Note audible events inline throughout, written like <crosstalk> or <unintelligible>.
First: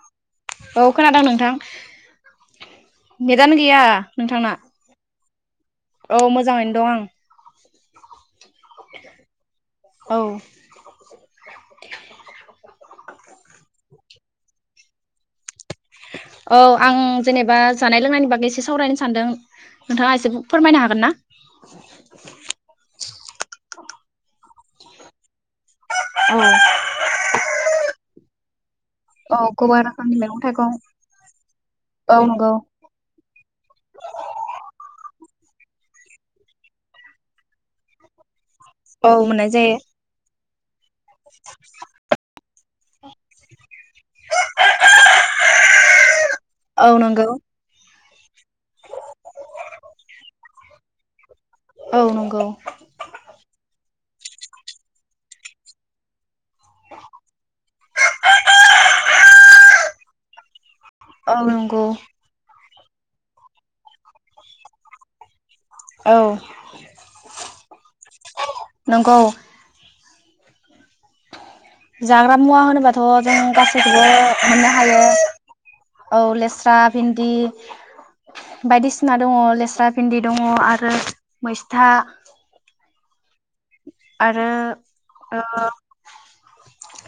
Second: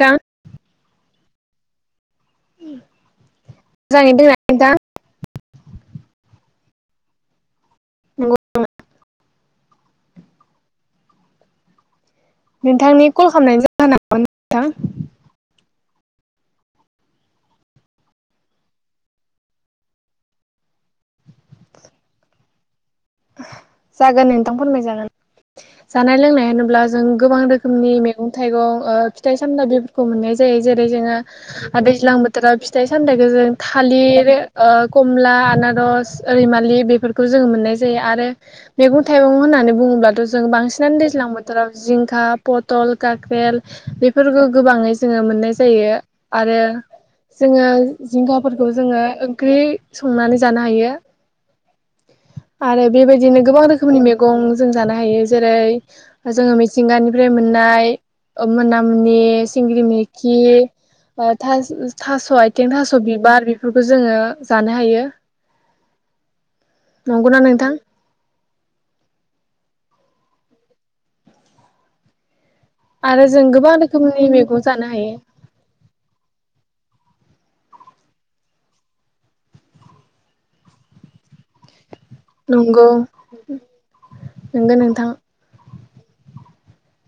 नोंथां औ खोनादों नोंथां नेदानो गैया मोजाङै दोंना नोंथांना नोंथां <inaudible> औ मोजाङैनो दं आं औ औ नोंथांनि कल खालामनायनि जाहोना नोंथां औ आं जेनेबा जानाय लोंनायनि बागै एसे सावरायनो सानदों नोंथाङा एसे फोरमायनो हागोन ना? जागोन नोंथां फोरमायजागोन। जानाय लोंनाय होनोब्ला जों गोबां रोखोमनि मैगं थाइगं ओ फिथाइ औ सामथाइ गोबां बेफोरखौ रोखोमनि मोननाय मैगं जायो थाइगं जेरै जोङो औ दैज्लां नंगौ बोथोराव फिथाइ सामथाइखौ जों थालिर खम खमला आनारस रैमालि बेफोरखौ जोङो मोननाय ज यो आरो मैगं औ थाइगं मोननाय होननानै जायो बुङोब्लाथ' जों बांसि नानो दैज्लां बोथोराव जिंखा पट तल, काख्रेल बेफोरखौ गोबाङै जोङो मोननाय जायो आरो औ नंगौ जोङो जिंगाफोरखौ जोङो ओंख्रि संनानै जानो हायो। औ नंगौ आरो बेबायदिनो गोबां रोखोमनि मे गं जों जानो हायो जेरै जोङो मिथिंगानिफ्राय मोननाय मोनामनि सिंग्रि मोखि औ था नंगौ थास' आय थिं थास' बिबार बेफोरखौ जोङो जानो हायो। औ नंगौना नोंथां नंगौ जाग्रा मुवा होनोबाथ' आरो जों गोबां गासैखौबो रोखोमनि मैगं मोननो जानो हायो। औ लेस्रा भिन्दि बायदिसिना दङ लेस्रा भिन्दि दङ आरो मैस्था नंगौ आरो नंगौ नोंथां। ओ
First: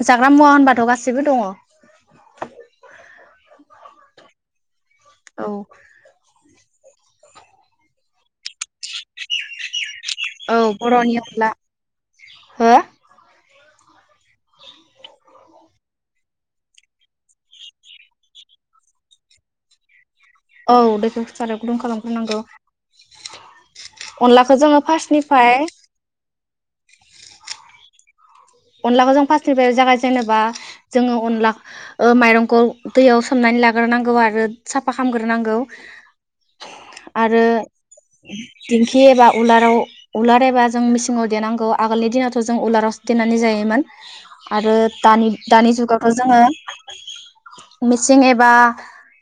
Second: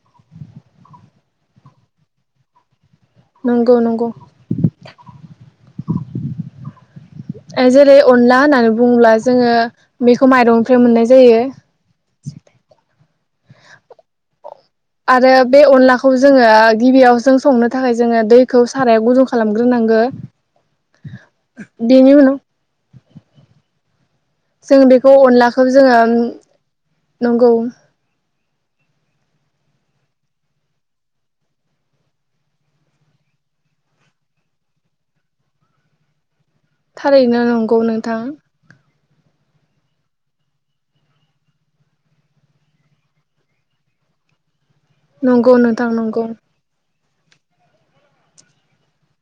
जाग्रा मुवा होनबाथ' गासिबो दङ। नंगौ नंगौ। औ ओ जेरै अनला होननानै बुङोब्ला जोङो बेखौ औ माइरंनिफ्राय मोननाय बर'नि जायो। अनला हो आरो बे अनलाखौ जोङो गिबियाव जों संनो थाखाय जोङो दैखौ सारायाव गुदुं खालामग्रोनांगौ। औ दैखौ सारायाव गुदुं खालामग्रोनांगौ अनलाखौ जोङो जों बेखौ फार्स्टनिफ्राय अनलाखौ जोङो नंगौ अनलाखौ जों फार्स्टनिफ्राय जागाय जेनेबा जोङो अनला ओ माइरंखौ दैयाव सोमनानै लाग्रोनांगौ आरो साफा खालामामग्रोनांगौ। थारैनो नंगौ नोंथां खि एबा उलाराव उलार एबा जों मिसिङाव देनांगौ आगोलनि दिनावथ' जों उलाराव देनानै जायोमोन। आरो दानि नंगौ दानि नोंथां जुगावथ' नंगौ जोङो मिसिं एबा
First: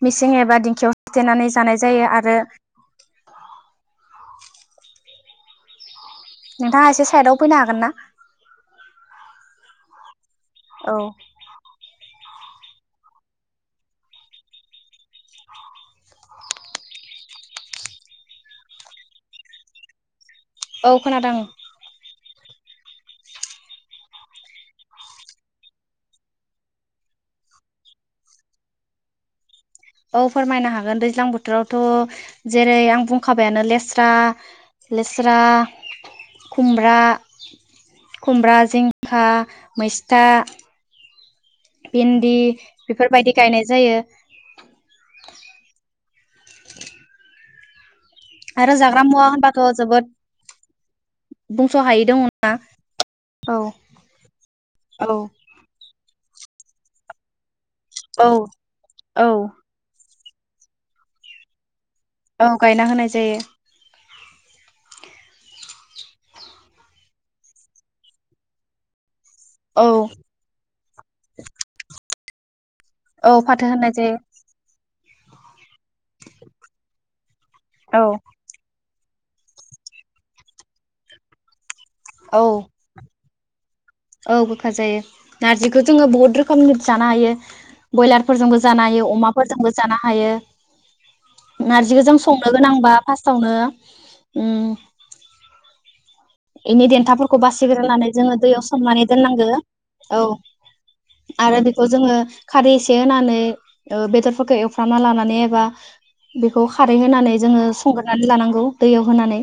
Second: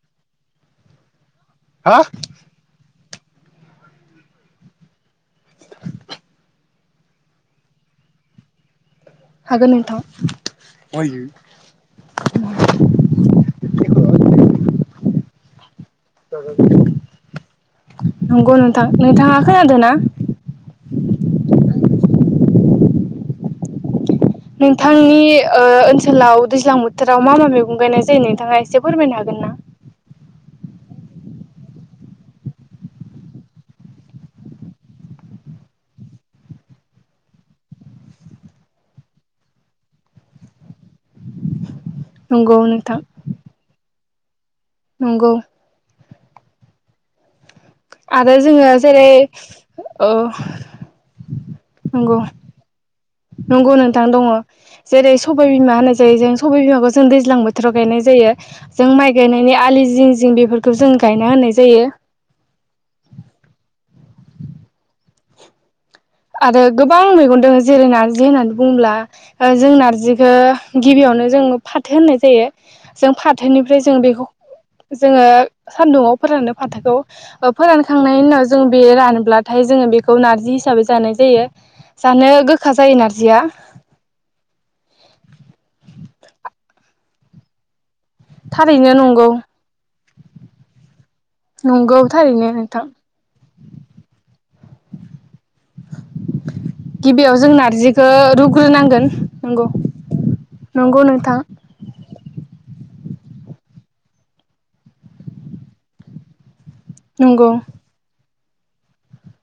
मिसिं एबा दिंखियाव देनानै जानाय जायो आरो नोंथाङा एसे साइदाव फैनो हागोन ना? हागोन नोंथां। औ <unintelligible> <unintelligible> नंगौ नोंथां नोंथाङा खोनादों ना? औ खोनादों आं। नोंथांनि ओ ओनसोलाव दैज्लां बोथोराव मा मा मैगं गायनाय जायो नोंथाङा एसे फोरमायनो हागोन ना? औ फोरमायनो हागोन दैज्लां बोथोरावथ' जेरै आं बुंखाबायानो लेस्रा लेस्रा खुमब्रा खुमब्रा जिंखा मैस्था भिन्दि नंगौ नोंथां बेफोरबायदि गायनाय जायो। नंगौ। आरो जोङो जाग्रा जेरै मुवा होनबाथ' जोबोद औ बुंस' हायै नंगौ। दङना औ नंगौ नोंथां दङ औ जेरै सबाय बिमा होननाय जायो जों सबाय बिमाखौ सोन दैज्लां बो थोराव गायनाय जायो औ जों माइ गायनाय नि आलि जिं जिं जों बेफोरखौ जों गायना होनाय जायो औ गायना होनाय जायो। आरो गोबां मैगं दङै जेरै नारजि होननानै बुङोब्ला जों औ नारजिखौ गिबियावनो जों फाथो होनो जायो। जों औ फाथो फाथोनिफ्राय होनाय जों जायो बेखौ जोङो सानदुङाव फोराननो फाथोखौ ओ औ फोरानखांनायनि उनाव जों बे रानब्लाथाय जोङो बेखौ नारजि हिसाबै जानाय जायो। जानो औ गोखा जायो नारजिया औ गोखा जायो नारजिखौ जोङो बहुद रोखोमनि <unintelligible> जानो हायो। बयलारफोरजोंबो जानो थारैनो हायो नंगौ अमाफोरजोंबो जानो हायो नंगौ नारजिखौ जों थारैनो संनो नोंथां गोनांबा फारसटावनो उम बेनि गिबियाव देन्थाफोरखौ जों बासिग्रोनानै नारजिखौ जोङो दैयाव सोमनानै रुग्रोनांगोन दोननांगो नंगौ औ नंगौ नोंथां आरो बेखौ जोङो खारै एसे होनानै बेदरफोरखौ एवफ्रामना लानानै एबा बे बेखौ खारै होनानै नंगौ जोङो संग्रोनानै लानांगौ दैयाव होनानै।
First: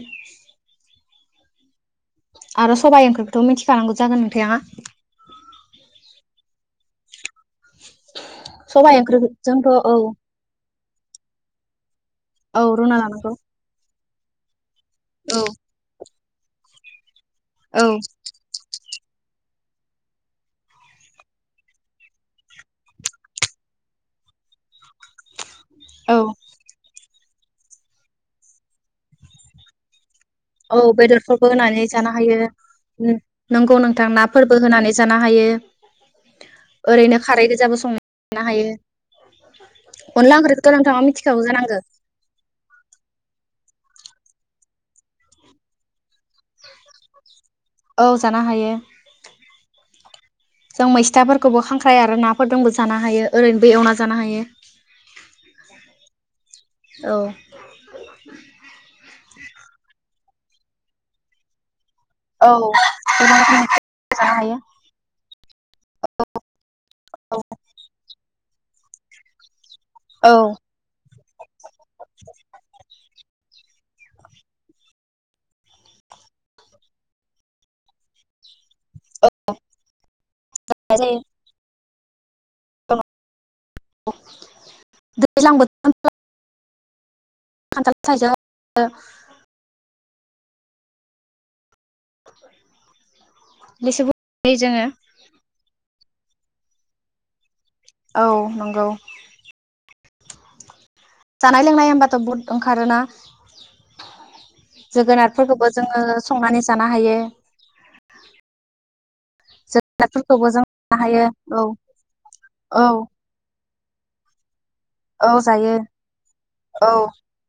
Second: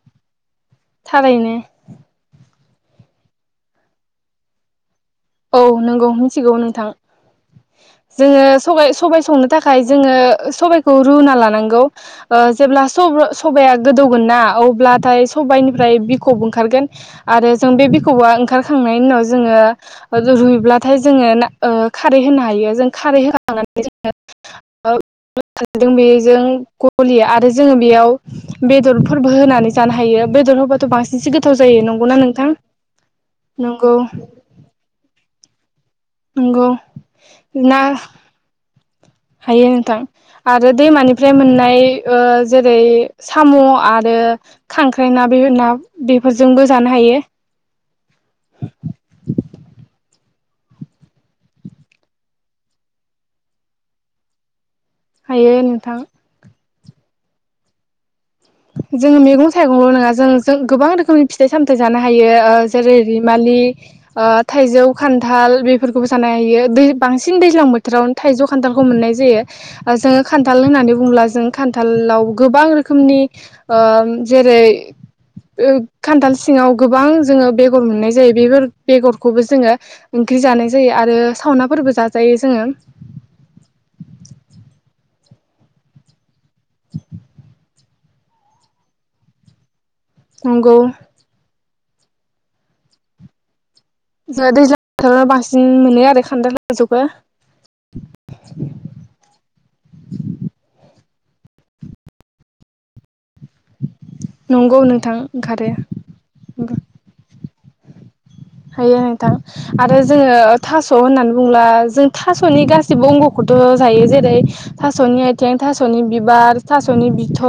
थारैनो। आरो सबाइ ओंख्रिफोरखौथ' मिथिखानांगौ जागोन नोंथाङा? औ नंगौ मिथिगौ नोंथां। जोङो सबाय सबाइ सबाय संनो ओंख्रिजोंथ' थाखाय औ जोङो सबाइखौ रुना लानांगौ ओ औ जेब्ला रुना लानांगौ सबाया गोदौ ना औ <unintelligible> ब्लाथाय औ सबाइनिफ्राय ख'ब ओंखारगोन। आरो जों औ बे बिख'बआ ओंखारखांनाय बेनि उनाव जोङो रुइब्लाथाय जोङो ना ओ खारै होनो हायो जों खारै होखांनानै जोङो <inaudible> ओ <inaudible> औ बेजों गलि आरो जोङो बेयाव बेदर फोरबो होनानै जानो हायो। बेदर औ होबाथ' बांसिनसो बेदरफोरबो गोथाव जायो होनानै जानो नंगौना हायो नोंथां नोंगौ नंगौ नोंथां नाफोरबो होनानै जानो हायो। नंगौ ओरैनो खारै गोजाबो ना संना जानो हायो हायो नोंथां अनला आरो ओंख्रिखौथ' नोंथाङा दैमानिफ्राय मिथिखागौ जानांगो मोननाय ओ जेरै साम' आरो खांख्राइ ना बेफो ना बेफोरजोंबो जानो हायो। औ जानो हायो जों मैस्थाफोरखौबो खांख्राइ आरो नाफोरदोंबो जानो हायो ओरैनोबो एवना जानो हायो। हायो नोंथां। औ जोङो मैगं थाइगंल' नङा जों जों गोबां रोखोमनि फिथाइ साम- थाइ जानो हायो ओ जेरै गोबां रैमालि रोखोमनि ओ जानो हायो थाइजौ खान थाल बेफोरखौबो जानो हायो दै बांसिन दैज्लां बोथोरावनो थाइजौ खान्थाल खौ मोननाय जायो। जोङो औ खान्थाल होननानै बुङोब्ला जों खान्थाल आव गोबां रोखोमनि ओ जेरै ओ खान्थाल सिङाव गोबां जोङो बेगर मोननाय जायो बेफोर बेगरखौबो जोङो ओंख्रि जानाय जायो आरो सावना फोरबो जाजायो जोङो दैज्लां <inaudible> बोथोर खान्थाल थाइजा नंगौ। लिसुबो जों <inaudible> जायो दैज्लां जोङो बोथोराव बांसिन मोनो आर खान्थाल <inaudible> थाइजौबो औ नंगौ। <inaudible> जानाय लोंनाय होमबाथ' बहुद ओंखारोना। नंगौ नोंथां जोगोनार ओंखारो फोरखौबो जोङो संनानै जानो हायो। हायो नोंथां आरो जोङो जोगोनारफोरखौबो जों थास जानो हायो होननानै बुंब्ला औ जों थासनि औ गाससिबो अंगखौथ' जायो जेरै थास'नि औ आथिं, जायो थास'नि बिबार, औ थास'नि बिथ,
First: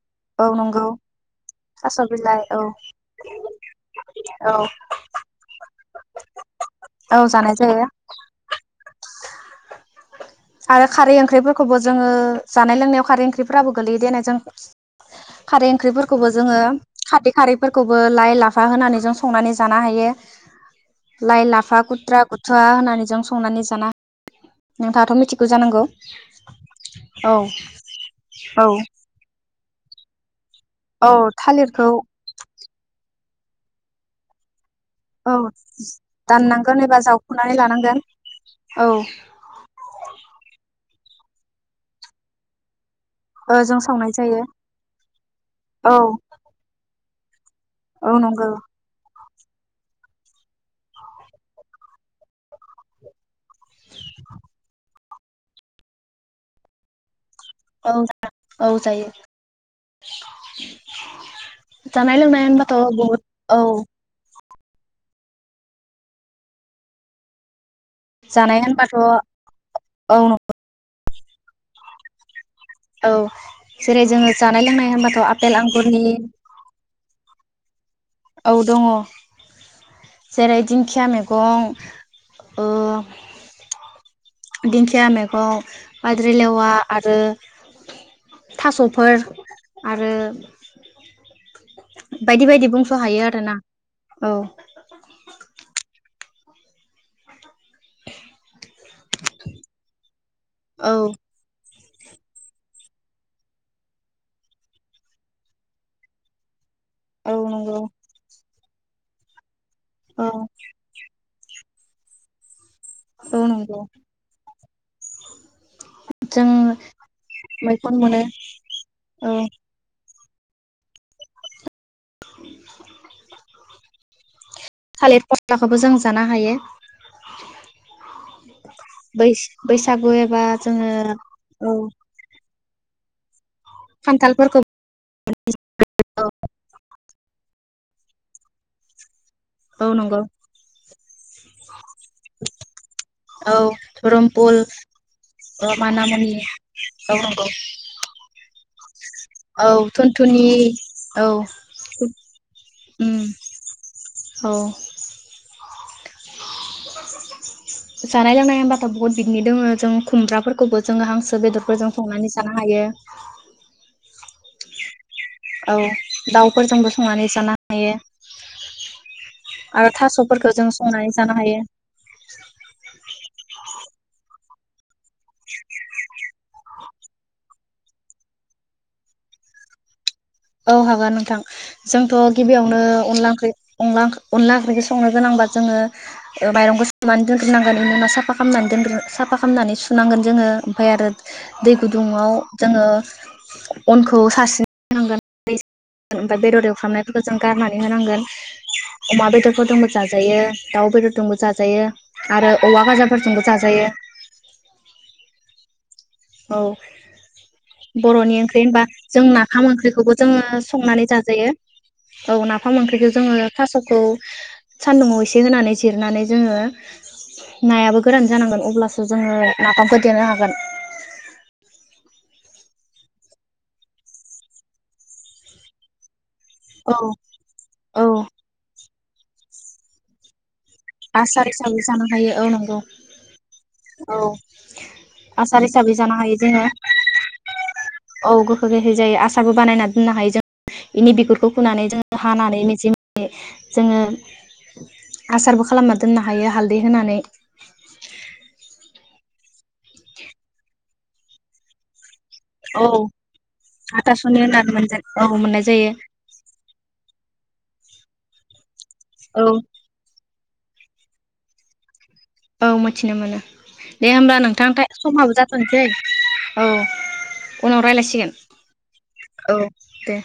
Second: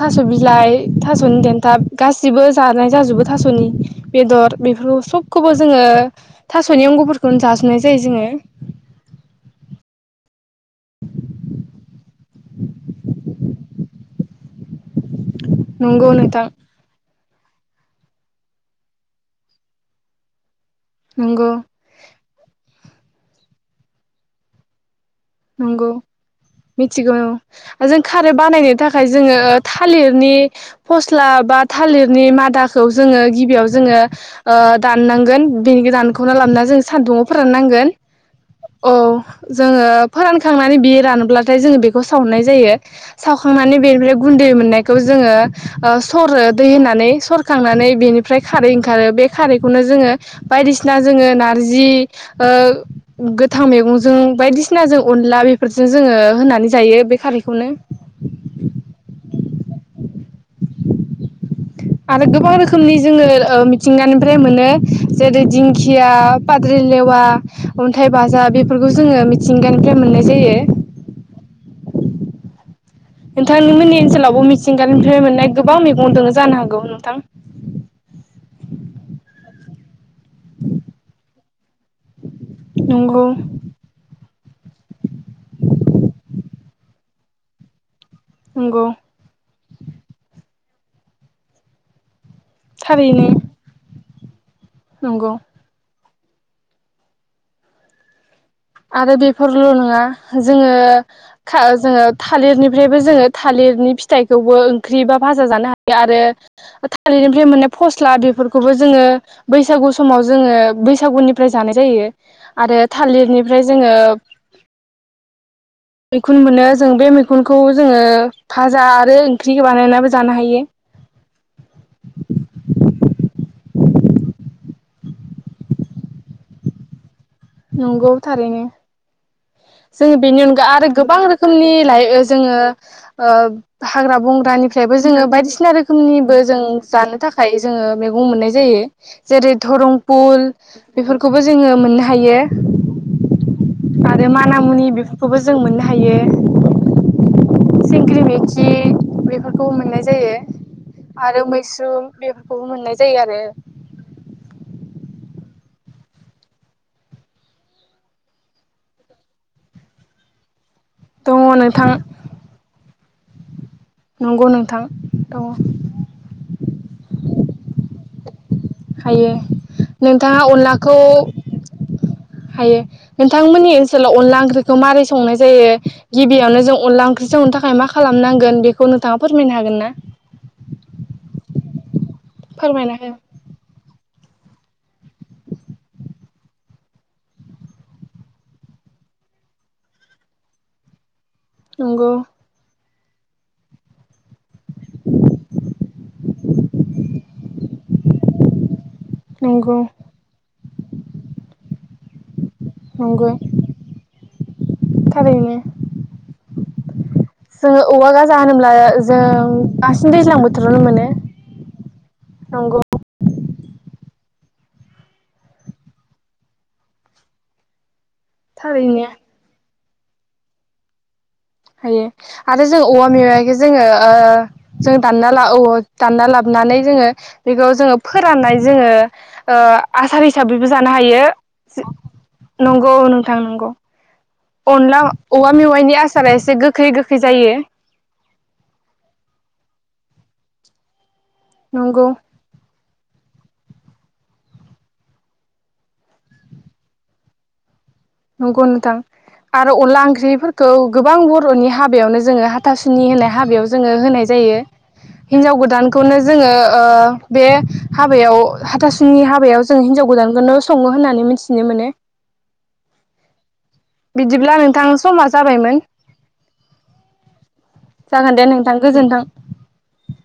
थास' औ बिलाइ, नंगौ थास'नि देन्थाब थास' बिलाइ गासिबो औ जानाय जाजोबो थासनि बेदर औ बेफोर सबखौबो जोङो थास'नि औ अंगफोरखौनो जानाय जाजोबनाय जायो जोङो आरो खारै ओंख्रिफोरखौबो जोङो जानाय, लोंनायाव खारै ओंख्रिफोराबो गोलै देनाय जों खारै नंगौ ओंख्रिफोरखौबो नोंथां जोङो खारै खारैफोरखौबो लाइ, लाफा होनानै जों संनानै जानो हायो। लाय, नंगौ लाफा कुट्रा बुथावा होनानै जों संनानै जाना नोंथाङाथ' मि नंगौ मिथिगौ औ आरो जों खारै औ बानायनो थाखाय जोङो थालिरनि औ फस्ला बा थालिरखौ थालिरनि मादाखौ जोङो गिबियाव जोङो ओ औ दाननांगोन बेनि दानखौना लाबोना जों दाननांगोन एबा सान्दुाव जावखुनानै फोराननांगोन। लानांगोन औ जोङो थांनानै बि रानोब्लाथाय जोङो बेखौ सावनाय जायो। ओ सावखांनानै जों सावनाय बेनिफ्राय जायो गुन्दै मोननायखौ जोङो ओ औ सरो दै होनानै। खांनानै औ बेनिफ्राय नंगौ खारै ओंखारो बे खारैखौनो जोङो बायदिसिना जोङो नारजि ओ गोथां मैगंजों बायदि सिनाजों अनला बेफोरजों जोङो होनानै जायो बे खारै औ औ जायो। <unintelligible> आरो लोंनाय गोबां होनबाथ' रोखोमनि बहुद जोङो ओ औ मिथिंगानिफ्राय मोनो जेरै दिंखिया, फाद्रि, लेवा, अन्थाइ बाजा जानाय बेफोरखौ होनबाथ' जोङो मिथिंगानिफ्राय औ मोननाय जायो। औ नोंथांनि मोननि जेरै जोङो ओनसोलावबो जानाय लोंनाय मिथिंगानिनिफ्राय होनबाथ' मोननाय आपेल गोबां आंगुरनि मैगं दङ जानो हागौ नोंथां। औ दङ जेरै दिंखिया मैगं ओ नंगौ दिंखिया मैगं बाद्रिलेवा, आरो नंगौ थास'फोर आरो बायदि-बायदि बुंस' हायो थारैनो आरो ना औ नंगौ आरो बेफोरल' नङा जोङो औ जोङो थालिरनिफ्रायबो जोङो थालिरनि फिथाइखौबो ओंख्रि बा भाजा जानो हायो आरो औ थालिरनिफ्राय मोननाय नंगौ फस्ला बेफोरखौ खौबो जोङो बैसागु समाव औ जोङो बैसागुनिफ्राय जानाय जायो आरो औ थालिरनि ओमफ्राय नंगौ जोङो मैखुन मोनो जों बे मैखुनखौ मैखुन जोङो मोनो फाजा आरो औ ओंख्रिखौ बानायनाबो जानो हायो <unintelligible> थालिर फस्लाखौबो जों जानो हायो नंगौ थारैनो बै जों बैसागु बेनि एबा अनगा आरो जोङो गोबां औ रोखोमनि लाइ जोङो आ खान्थालफोरखौ हाग्रा-बंग्रानिफ्रायबो जोङो बायदिसिना औ रोखोमनिबो जों जानो थाखाय जोङो मगं मोननाय जायो जेरै औ धरं नंगौ फुल बेफोरखौबो जोङो मोननो हायो औ आरो धरमपुल माना मुनि बेफोरखौबो जों मोननो हायो माना-मुनि औ नंगौ सिंग्रि मैखि बेफोरखौबो औ मोननाय जायो थुनथुनि औ आरो मैस्रुम बेफोरखौबो मोननाय जायो आरो जानाय-लोंनाय होनबाथ' बुहुत बिदिनो दङो जों खुमब्राफोरखौबो जोङो हांसो दङ नोंथां बेदरफोरजों संनानै जानो हायो नंगौ नोंथां दङ औ दाउफोरजोंबो संनानै जाना हायो हायो आरो नोंथाङा थास'फोरखौ जों अनलाखौ संनानै जानो हायो हायो नोंथांमोननि ओनसोलाव अनला ओंख्रि खौ माबोरै संनाय जायो गिबियावनो जों अनला ओंख्रि संनो थाखाय मा खालामनांगोन बेखौ नोंथाङा फोरमायनो हागोन ना औ हागोन नोंथां जोंथ' गिबियावनो फोरमायना हो अनला ओंख्रि-अनला ओंख्रि अनदला ओंख्रिखौ संनो गोनांबा जोङो माइरंखौ सुनानै दोनग्रोनांगोन इनि उनाव साफानानै दोनग्रो साफा खालामनानै सुनांगोन जोङो ओमफ्राय आरो। दै नंगौ गुदुङाव जोङो। अनखौ <unintelligible> ओमफ्राय बेदर एवफ्रामनायफोरखौ जों गारनानै होनांगोन अमा बेदरफोर नंगौ दोंबो जाजायो। दाउ बेदरदोंबो जाजायो। आरो औवा नंगौ गाजाफोरजोंबो जाजायो। थारैनो औ जोङो औवा गाजा बर'नि ओंख्रि होनोब्ला होनबा जों नाफाम बांसिन ओंख्रिखौबो दैज्लां जोङो बोथोरावनो संनानै मोनो जाजायो औ नंगौ नाफाम ओंख्रिखौ जोङो थास'खौ। सान्दुंङाव एसे होनानै जिरनानै जोङो नायाबो गोरान जानांगोन थारैनो अब्लासो जोङो नाफामखो। देनो हागोन। हायो आरो जोङो अवा मेवाइखौ जोङो ओ जों दानना ला औ दान्ना ला नानै औ जोङो बेखौ जोङो औ फोराननाय जोङो। ओ आसार हिसाबै बो जानो हायो आसार हिसाबै जानो हायो औ नंगौ नोंथां नंगौ। औ अनला औवा आसार हिसाबै मेवाइनि जानो हायो आसारा एसे जोङो गोखै गोखै जायो। <inaudible> औ गोखै गोखै जायो आसारबो बानायना दोननो हायो जों इनि बिगुर खौ फुनानै नंगौ जों हानानै मिजि जोङो आसारबो खालामना दोननो हायो हालदै होनानै। नंगौ नोंथां। आरो अनला ओंख्रिफोरखौ गोबां बर'नि हाबायावनो जोङो औ हाथासुनि होननाय हाबायाव जोङो होनाय हाथासुनि जायो होननानै मोनजा औ हिनजाव मोननाय जायो गोदानखौनो जोङो ओ बे हाबायाव हाथासुनि औ हाबायाव जों हिन्जाव गोदानखौनो सङो होननानै मिथिनो मोनो। औ मिथिनो मोनो दे होमब्ला बिदिब्ला नोंथांथाय नोंथां समा समाबो जाबायमोन जाथ'नोसै औ उनाव रायज्लायसिगोन जागोन दे नोंथां गोजोन्थों औ दे।